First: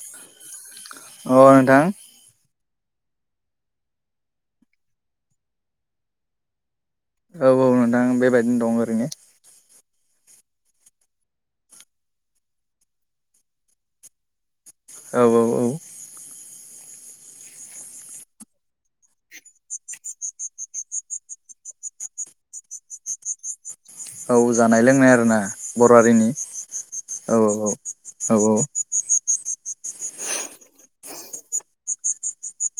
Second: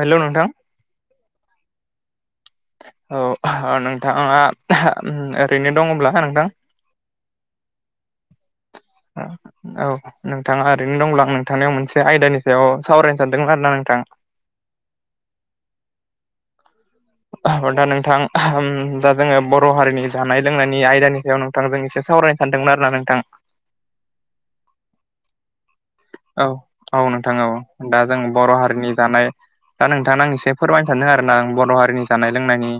Hello नोंथां अ नोंथां औ ओ नोंथाङा ओरैनो दंब्ला नोंथां? औ औ नोंथां बेबायदिनो दं। ओरैनो ओ औ। नोंथाङा ओरैनो दंब्ला आं नोंथांनियाव मोनसे आयदानि सायाव सावरायनो सानदोंमोन आरोना नोंथां। औ औ औ। दा नोंथां दा जोङो बर' हारिनि जानाय लोंनायनि आयदानि बेयाव नोंथांजों एसे सावरायनो सानदोंमोन आरोना नोंथां। औ जानाय लोंनाय आरो ना? औ औ नोंथां औ दा जों औ बर' हारिनि जानाय दा नोंथांनो आं एसे फोरमायनो सानदों आर ना आं बर' हारिनि जानाय लोंनायनि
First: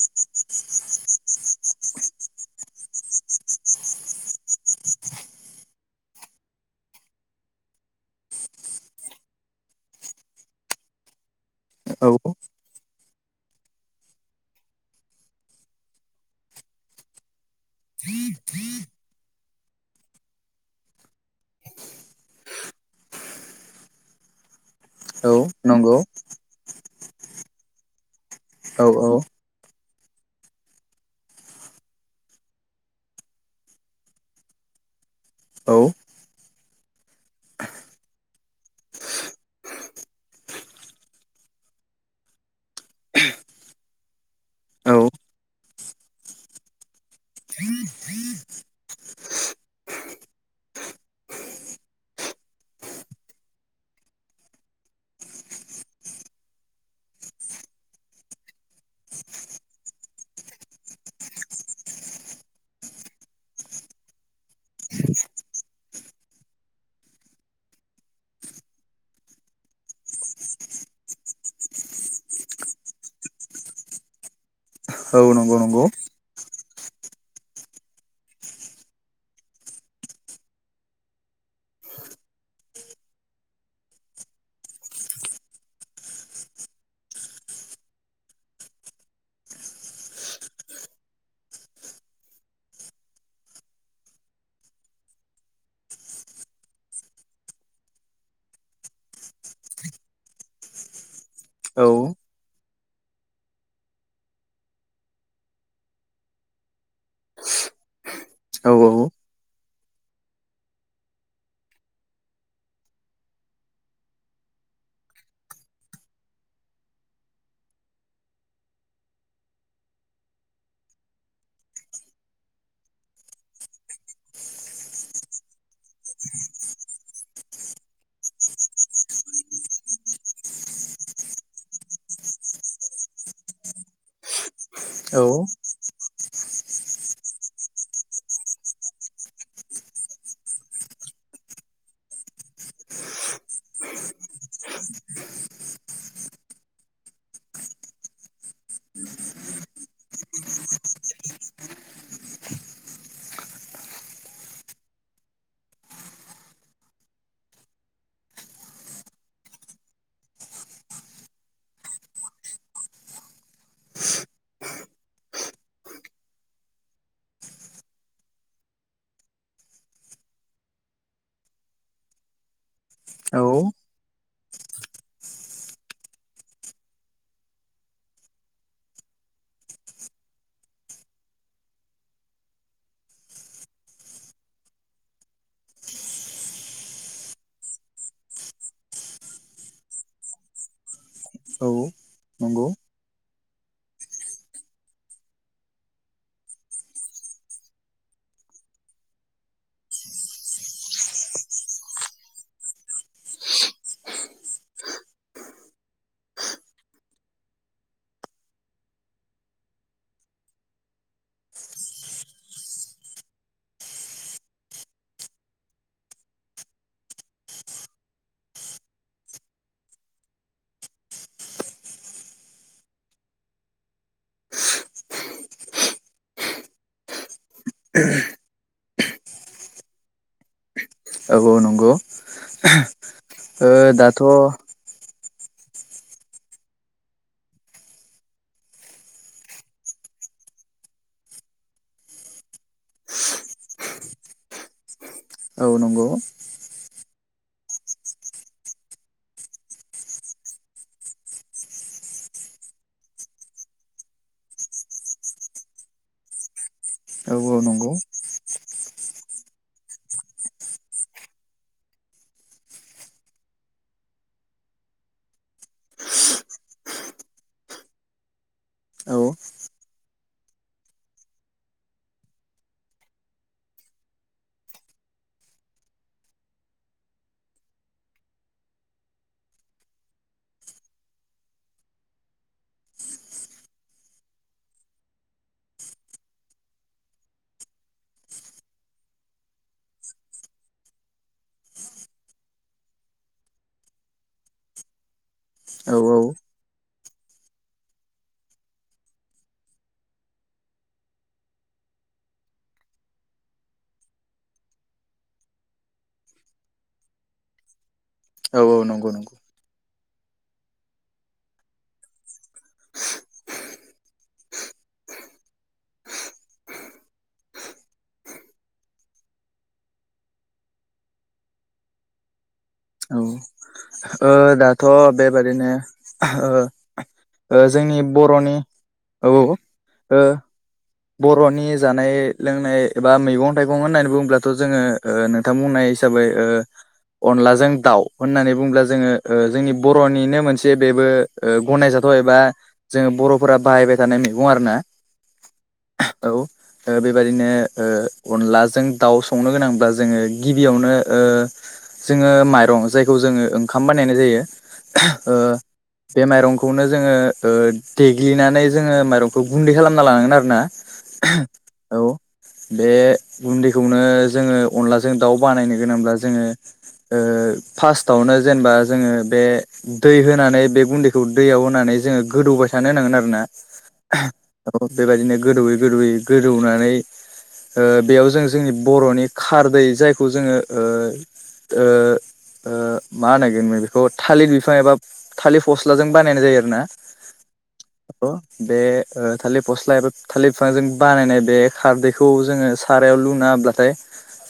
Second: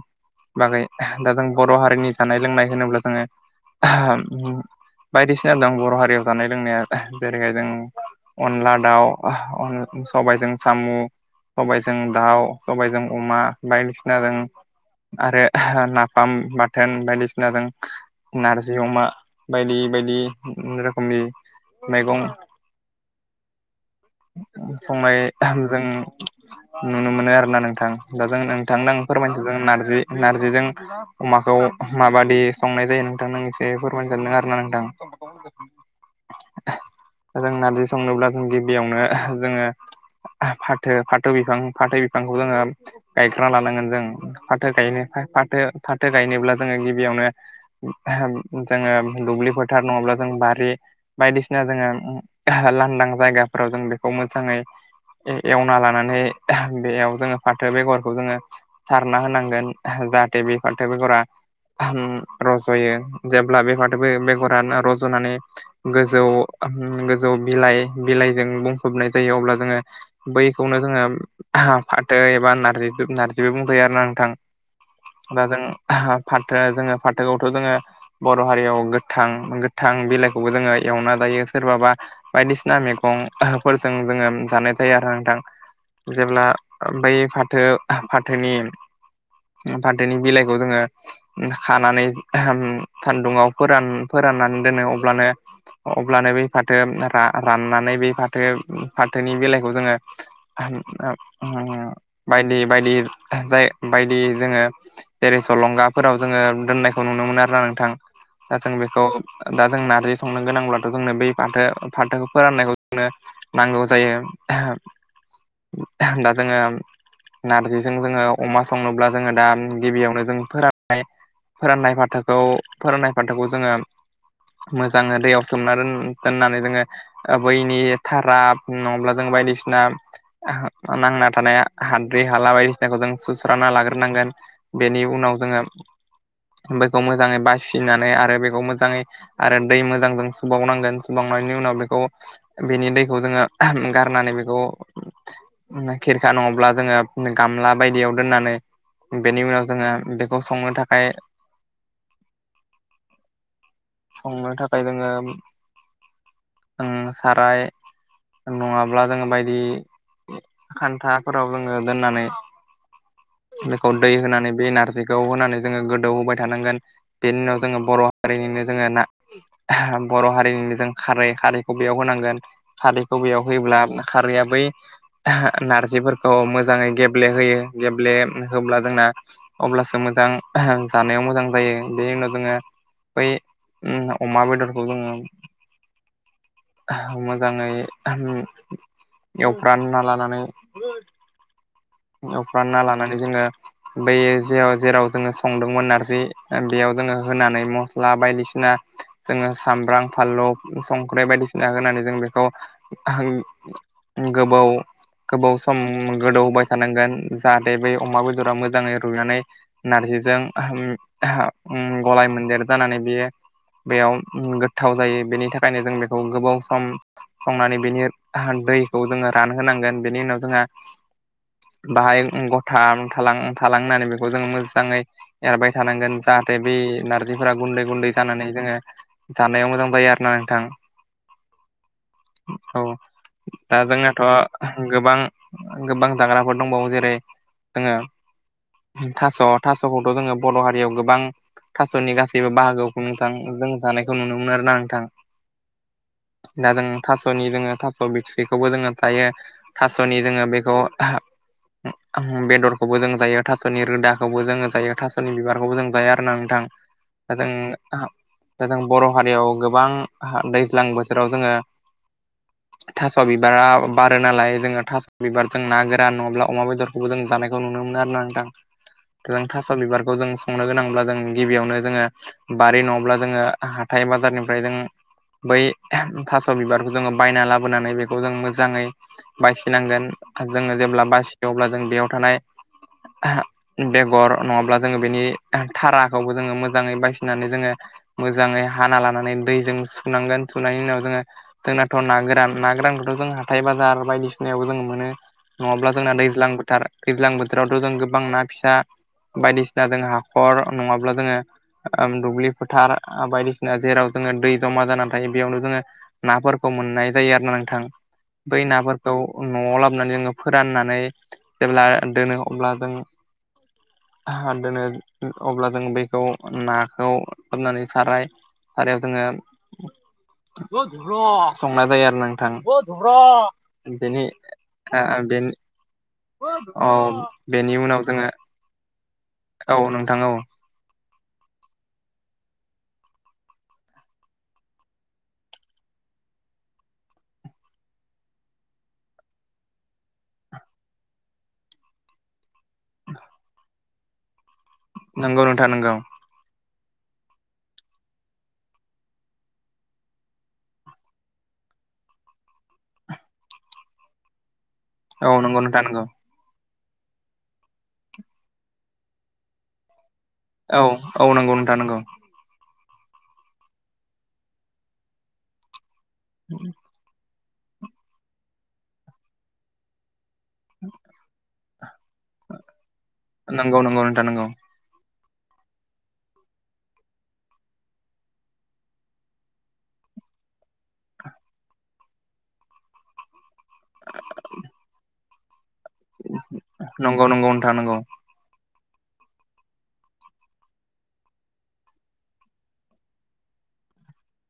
बागै दा जों बर' हारिनि जानाय लोंनाय होनोब्ला जोङो बायदिसिना दं बर' हारियाव जानाय लोंनाया जेरैहाय जों अनला दाउ अह अन सबायजों सामु सबायजों औ दाउ सबयजों अमा बायदिसिनाजों आरो नाफाम बाथोन बायदिसिनाजों नारजि अमा बायदि बायदि रोखोमनि मैगं संनाय औ जों नंगौ। नुनो मोनो आरो ना नोंथां। दा जों औ नोंथांनो आं औ फोरमायनोस ज नारजि नार्जिजों अमाखौ माबादि संनाय जायो नोंथांनो एसे फोरमायनो सानदों आरोना नोंथां। औ जों नारजि संनोब्ला जों गिबियावनो जोङो फाथो फाथो बिफां फाथो बिफांखौ जोङो गायखाना लानांगोन जों फाथो औ गायनो फाथो फाथो गायनोब्ला जोङो गिबियावनो जोङो दुब्लि फोथार नङाब्ला जों बारि बायदिसिना जोङो उम लांदां जायगाफोराव जों बेखौ मोजाङै एव एवना लानानै बेयाव जोङो फाथो बेगरखौ जोङो सारना होनांगोन जाहाथे बे फाथो बेगरा ओम रज'यो जेब्ला बेबाथो बेगराानो रज'नानै गोजौ ओम गो जौ बिलाइ बिलाइजों बुंफबनाय जायो अब्ला जोङो बैखौनो जोङो फाथो जायोबा नार्जिदो नार्जिबो बुंजायो आरोना नोंथां। दा नंगौ जों नंगौ फान थोआ जोङो फाथोआवथ' जोङो बर' हारियाव गोथां गोथां बिलाइखौबो जोङो एवना जायो। सोरबाबा बायदिसिना मैगं फोरजों जोङो जानाय थायो आरो नोंथां। जेब्ला बै फाथो फाथोनि फाथोनि बिलाइखौ जोङो खानानै सान्दुङाव फोरान फोर फोराननानै दोनो अब्लानो अब्लानो बै फा थो रा राननानै बे फाथो फाथोनि बेलाइखौ जोङो [unintelligible] ओ औ बायदि बायदि जाय बायदि जोङो जेरै सलंगाफोराव जोङो दोननायखौ नुनो मोनो आरोना नोंथां। दा औ जों बेखौ दा जों नारजि संनो गोनांब्लाथ' जोंनो बै फाथो फाथोखौ फोराननायखौ जोंनो नांगौ जायो। दा जोङो नारजिजों जोङो अमा संनोब्ला जोङो दा गिबियावनो जों फोरानबाय। फोराननाय फाथाखौ फोराननाय फाथाखौ जोङो मोजाङै दैयाव सोमना दोन दोननानै जोङो ओ बैनि थारा नङाब्ला जों बायदिसिना [unintelligible] ना थानाया हाद्रि हाला बायदिसिनाखौ जों सुस्रांना लाग्रोनांगोन। बेनि औ उनाव जोङो बेखौ मोजाङै बासिनानै आरो बेखौ मोजाङै आरो दै मोजांजों सुबावनांगोन। सुबांनायनि उनाव बेखौ बेनि दैखौ जोङो गारनानै बेखौ खिरखा नङाब्ला जोङो गामला बायदियाव दोननानै बेनि उनाव जोङो बेखौ संनो थाखाय संनो थाखाय जोङो ओं साराय नङाब्ला जोङो बायदि खान्थाफोराव जोङो दोननानै [inaudible] बेखौ दै होनानै बे नारजिखौ होनानै जोङो गोदौ होबाय थानांगोन बेनि उनाव जोङो बर' हारिनि जोङो ना बर' हारि [unintelligible] खारै खारैखौ बेयाव होनांगोन खारैखौ बेयाव होयोब्ला खारैया बै नारजिफोरखौ मोजाङै गेब्लेहोयो गेब्ले होब्ला जोंना अब्लासो मोजां जानायाव मोजां जायो बेनि उनाव जोङो बै उम अमा बेदरखौ जोङो मोजाङै एवफ्रामना लानानै नंगौ एवफ्रामना लानानै जोङो बैयो जेराव जेराव जोङो संदोंमोन नारजि बेयाव जोङो होनानै मस्ला बायदिसिना जोङो सामब्राम फानलु संख्रि बायदिसिना होनानै जों बेखौ गोबाव गोबाव सम गोदोवबाय थानांगोन जाहाथे बै अमा बेदरा मोजाङै रुइनानै नारजिजों ओम गलाय मोनदेर जानानै बियो बेयाव गोथाव जायो बेनि थाखायनो जों बेखौ गोबाव सम संनानै बेनि हान दैखौ जोङो रानहोनांगोन बेनि उनाव जोंहा बाहाय ओम गथा थालां थालांनानै बेखौ जोंङो मोजाङै एरबाय थानांगोन जा दा बै नारजिफोरा गुन्दै गुन्दै जानानै जोङो जानायाव मोजां जायो आरो ना नोंथां। औ औ नंगौ। औ ओ दा दाथ' जोंनाथ' औ गोबां गोबां जाग्राफोर दंबावो जेरै जोङो थास' थास'खौथ' जोङो बर' हारियाव गोबां थास'नि गासैबो बाहागोआवखौ नोंथां जों जानायखौ नुनो मोनो आरोना नोंथां नंगौ। सिना जों थास'नि जोङो थास' बिथ'रिखौबो जोङो जायो थास'नि जोङो बेखौ [unintelligible] बेदरखौबो जों जायो थास'नि रोदाखौबो जोङो जायो, थास'नि बिबारखौबो जों जायो आरोना नोंथां। दा औ औ नंगौ। जों दा जों बर' हारियाव गोबां दैज्लां हो बोथोराव जोङो थास' बिबारा बारो नालाय जोंङो थास' बिबार जों ना गोरान नङाब्ला अमा बेदरखौबो जों जानायखौ नुनो मोनो आरोना नोंथां। औ जों थास' बिबारखौ जों संनो गोनांब्ला जों गिबियावनो जोङो बारि नङाब्ला जोङो हाथाय हाथाइ बाजारनिफ्राय जों बै था थास' बिबारखौ जोङो बायना लाबोनानै बेखौ जों मोजाङै बसिनांगोन जोङो जेब्ला बासियो अब्ला जों बेयाव थानाय बेगर नङाब्ला जोङो बेनि थाराखौबो जोङो मोजाङै बासिनानै जोङो मोजाङै हाना लानानै दैजों सुनांगोन सुनायनि उनाव जोङो जोंनाथ' ना गोरान ना गोरान [unintelligible] जों हाथाय बाजार बायदिसिनायावबो जोङो मोनो नङाब्ला औ जोंना दैज्लां बोथोर दैज्लां बोथोरावथ' जों गोबां ना फिसा बायदिसिना जों हाखर नङाब्ला जोङो ओ दुब्लि फोथार बायदिसिना जेराव जोङो दै जमा जानानै थायो बेयावनो जोङो नाफोरखौ मोननाय जायो आरो ना नोंथां। बै औ नंगौ नाफोरखौ नंगौ न'आव लाब नानै जोङो फोराननानै जेब्ला दोनो अब्ला जों [unintelligible] दोनो अब्ला जों बैखौ नाखौ सुनानै साराय आरो जोङो [unintelligible] संनाय जायो आरो नोंथां। औ बेनि ओ दाथ' ओ बेनि बेबादिनो औ [unintelligible] ओ बेनि उनाव जोंनि जोङो बर'नि औ नोंथां ओ औ। बर'नि जानाय लोंनाय एबा मैगं'थाइगं'होननानै बुङोब्लाथ' जोङो नोंथां बुंनाय हिसाबै ओ अनलाजों दाउ होननानै बुङोब्ला जोङो ओ जोंनि बर'निनो मोनसे बेबो ओ गनायजाथाव थ एबा जोङो बर'फोरा बाहायबाय थानाय मैगं आरोना। नंगौ नोंथां नोंगौ। औ ओ बेबादिनो ओ अनलाजों दाउ संनो गोनांब्ला जोङो गिबियावनो ओ जोङो माइरं जायखौ जोङो ओंखाम बानायनाय जायो [unintelligible] औ ओ नंगौ नोंथां नंगौ बे माइरं खौ नों नो जोङो देग्लिनानै जोङो माइरं'खौ गुन्दै खालामना लानांगोन आरो ना। औ औ नंगौ नोंथां नंगौ। बे गुन्दैखौनो जोङो अनलाजों दाउ बानायनो गोनांब्ला जोङो ओ फास्तावनो जेनेबा जोङो बे दै हो नानै बे गुन्दैखौ दैयाव होनानै जोङो गोदौबाय थानो होनांगोन आरोना नंगौ नंगौ नोंथां नंगौ ओह अ बेबायदिनो गोदौयै गोदौयै गोदौनानै ओ बेयाव जों जोंनि बर'नि खारदै जायखौ जोङो ओ ओ ओ मा होनो बेखौ थालिर बिफां एबा थालिर फस्लाजों बानायनाय जायो आरोना अ बे ओ थालिर फस्ला एबा थालिर बिफांजों बानायनाय बे खारदैखौ जोङो सारायाव लुना हाब्लाथाय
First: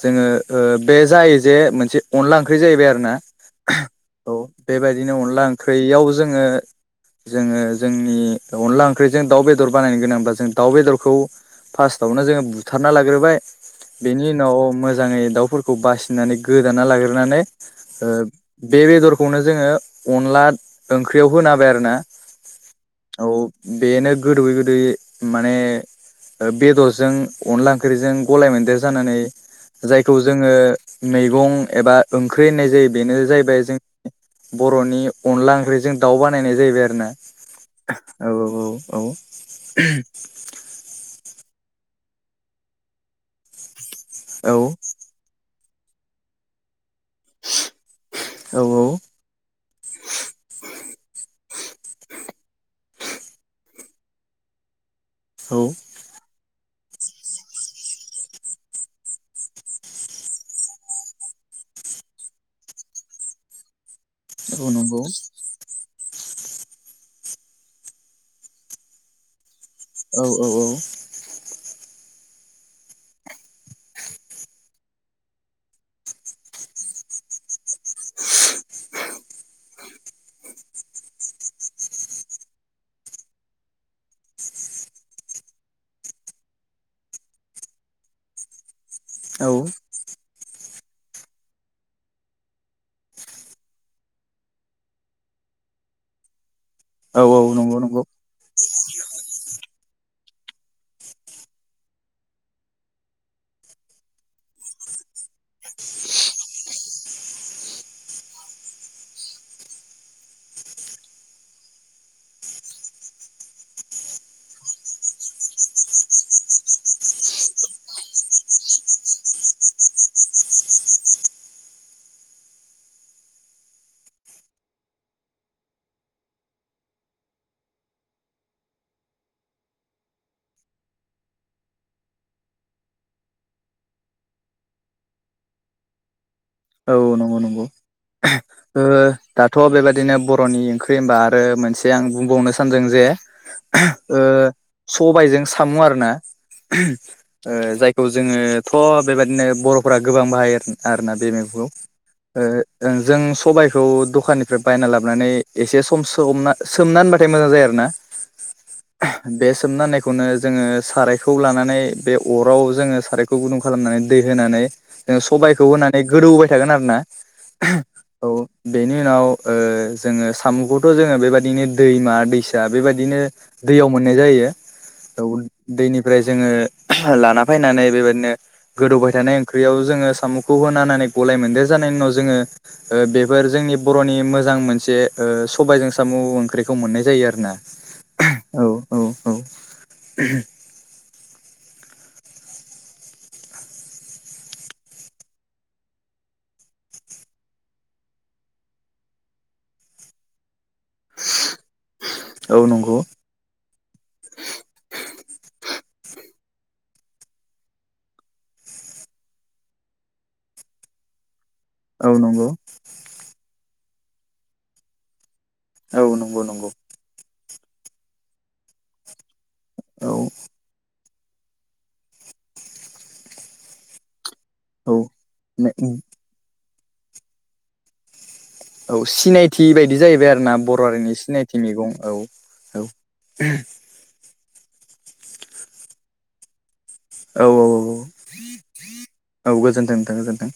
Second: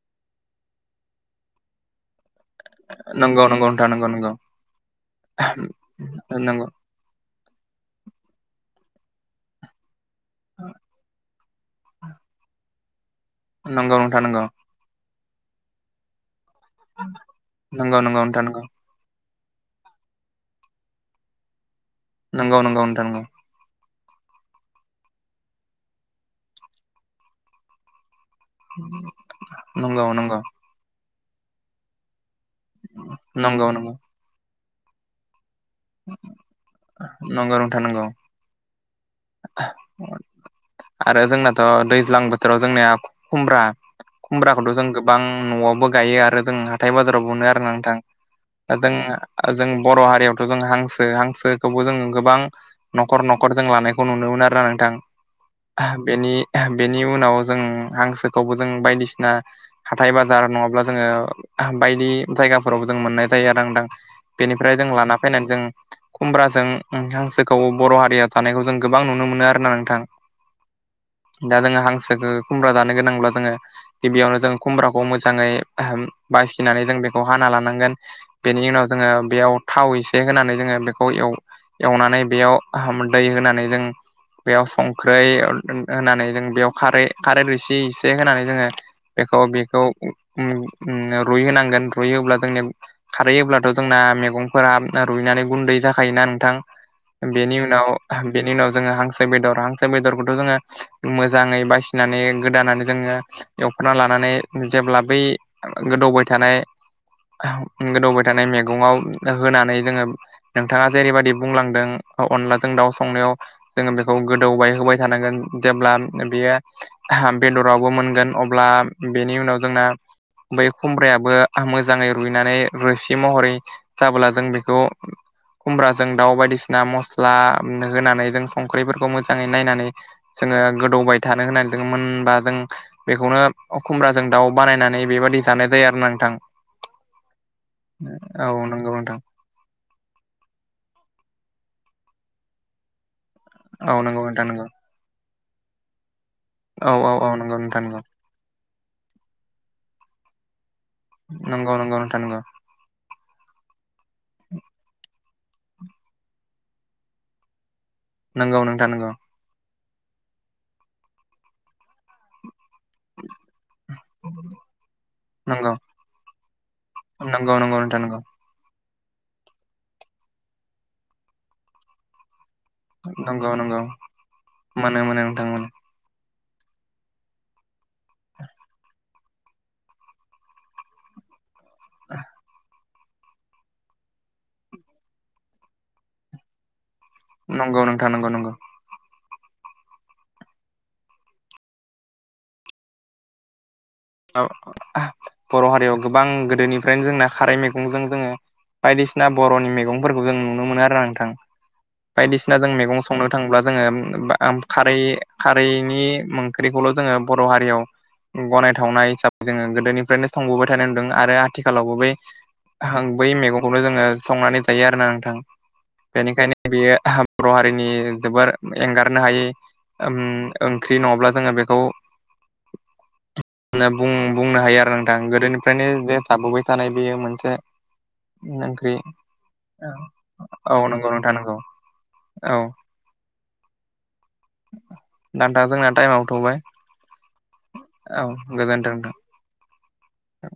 जोङो ओ बे जायो जे मोनसे अनला ओं ख्रि जाहैबाय आरोना नंगौ नंगौ नोंथां नंगौ औ बेबायदिनो अनला ओंख्रियाव जोङो जोङो जोंनि अनला ओंख्रिजों दाउ, बेदर बानायनो गोनांब्लाा जों दाउ, बेदरखौ फार्स्टआवनो जोङो बुथारना लाग्रोबाय नंगौ नंगौ नोंथां बेनि नंगौ उनाव मोजाङै दाउफोरखौ बासिनानै गोदाना लाग्रोनानै नंगौ ओ बे बेदर खौनो जोङो अनलाद ओंख्रियाव होना हाबाय आरोना नंंगौ नोंथां नंगौ औ बेनो गोदौयै गोदैयै माने बेदरजों अनला ओंख्रिजों गलाय मोनदेर जानानै नंगौ जायखौ नंगौ नोंथां जोङो मैगं एबा ओंख्रि होननाय जायो बेनो नंगौ नोंथां नंगौ जाहैबाय जों बर'नि अनला ओख्रि जों दाउ बानायनाय जाहैबाय आरोना नंगौ नोंथां नंगौ औ औ औ औ आरो जोंनाथ' दैज्लां बोथोराव जोंनिया खुमब्रा औ खुमब्राखौथ' जों गोबां न'आवबो गायो आरो जों हाथाय बाजारावबो मोनो आरो नोंथां दा औ जों जों बर' हारियावथ' जों हांसो हांसो जोङो गोबां न'खर न'खर जों लानायखौ नुनो मोनो आरोना नोंथां औ बेनि बेनि उनाव जों हांसोखौबो जों बायदिसिना हाथाय-बाजार नङाब्ला जोङो बायदि जायगाफोराव जों मोननाय जायो रांदां औ बेनिफ्राय जों नंगौ लाना फैनानै जों खुमब्राजों हांसोखौ बर' हारिया थानायखौ जों गोबां नुनो मोनो आरो नोंथां औ दा जों हा सोखो खुम्ब्रा जानो गोनांब्ला जोङो गिबियावनो जों खुमब्राखौ मोजाङै अहम बासिनानै जों बेखौ हाना लानांगोन बेनि उनाव जोङो बेयाव थाव एसे होनानै जोङो बे खौ एव-एवनानै बेयाव दै होनानै जों बेयाव संख्रै होनानै जों बेयाव खारै खारै रसे एसे होनानै जोङो बेखौ औ बेखौ उम रुइ होनांगोन रुइयोब्ला जोंनि खारै हब्लाथ' जोंना मैगंफोरा रुइनानै गुन्दै हायोना नोंथां औ औ बेनि नंगौ उनाव नंगौ बेनि उनाव जो हांसो बेदर हांसो बेदरखौथ' जोङो मोजाङै बासिनानै गोदानानै जोङो एव खाना लानानै जेब्ला बै गोदौबाय थानाय गोदौबाय थानाय मैगंङाव होनानै जोङो नोंथाङा जेरैबायदि बुंलांदों अनलाजों दाउ संनायाव जोङो बेखौ गोदौबाय होबाय थानांगोन जेब्ला बेयो बेदरावबो मोनगोन अब्ला बेनि उनाव जोंना बै खुमब्रायाबो मोजाङै रुइनानै रोसि महरै जाबोला जों बेखौ खुमब्राजों दाउ बायदिसिना मस्ला उम होनानै जों संख्रिफोरखौ मोजाङै नायनानै जोङो गोदौबाय थानो होननानै जो मोनबा जों बेखौनो खुमबाजों दाउ बानायनानै बेबाय जानाय जायो आरो नोंथां औ नंगौ नंगौ औ ओ नंगौ नोंथां दाथ' बेबायदि बिदिनो बर'नि ओंख्रि होनबा आरो मोनसे आं बुंबावनो सानदों जे औ नंगौ ओ नोंथां नंगौ सबायजों साम' आरो ना औ औ औ नंगौ नोंथां नंगौ जायखौ जोङो थ' बेबायदिनो बर'फोरा गोबां बाहायो आरोना बे मैगंखौ नंगौ नंगौ नोंथां नंगौ ओ जों जों सबायखौ दखाननिफ्राय बायना लाबोनानै एसे सम सोमना सोमना होनबाथाय मोजां जायो आरोना नंगौ नोंथा नोंगौ खौनो जोङो सारायखौ लानानै बे अराव जोङो सारायखौ गुदुं खालामनानै दै होनानै जों सबाय खौ नंगौ होनानै गोदौबाय थागोन आरोना नंगौ नंगौ नोंथां नंगौ औ बेनि उनाव ओ जोङो साम'खौथ' जोङो बेबायदिनो दैमा दैस दा बेबायदिनो नंगौ नंगौ दैयाव मोननाय मोनो मोनो जायो नोंथां मोनो दैनिफ्राय जोङो लाना फैनानै बेबायदिनो गोदौबाय थानाय ओंख्रियाव जोङो साम'खौ होननानै गलाय मोनदेर जानायनि उनाव जोङो बेफोर जोंनि बर'नि मोजां मोनसे सबायजों साम' ओंख्रिखौ मोननाय नंगौ जायो नोंथां नंगौ नंगौ आरोना औ औ औ। बर' हारियाव गोबां गोदोनिफ्रायनो जोंना खारै मैगंजों जोङो बायदिसिना बर'नि मैगंफोरखौ जों नुनो मोनो आरोना नोंथां। बायदिसिना औ जों नंगौ मैगं संनो थाङोब्ला जोङो खारै खारैनि ओंख्रिखौल' जोङो बर' हारियाव गनायथावनाय हिसाबै जोङो गोदोनिफ्रायनो संबोबाय थानाय नुदों आरो आथिखालावबो बै औ नंगौ बै मैगंखौनो जोङो संनानै जायो आरोना नोंथां औ नंगौ बेनिखायनो नंगौ बेयो बर' हारिनि जोबोर एंगारनो हायै औ ओम ओंख्रि नङाब्ला जोङो बेखौ ना बुं बुंनो हायो आरो औ नोंथां गोदोनिफ्रायनो जे थाबोबाय थानाय बेयो मोनसे ओंख्रि औ सिनायथि बायदि जाहैबाय आरोना औ बर' नंगौ हारिनि नोंथां नंगौ सिनायथि मैगं औ औ। उह दान्था जोंना टाइमाव थ'बाय। औ औ औ औ औ गोजोन्थों नोंथां गोजोन्थों।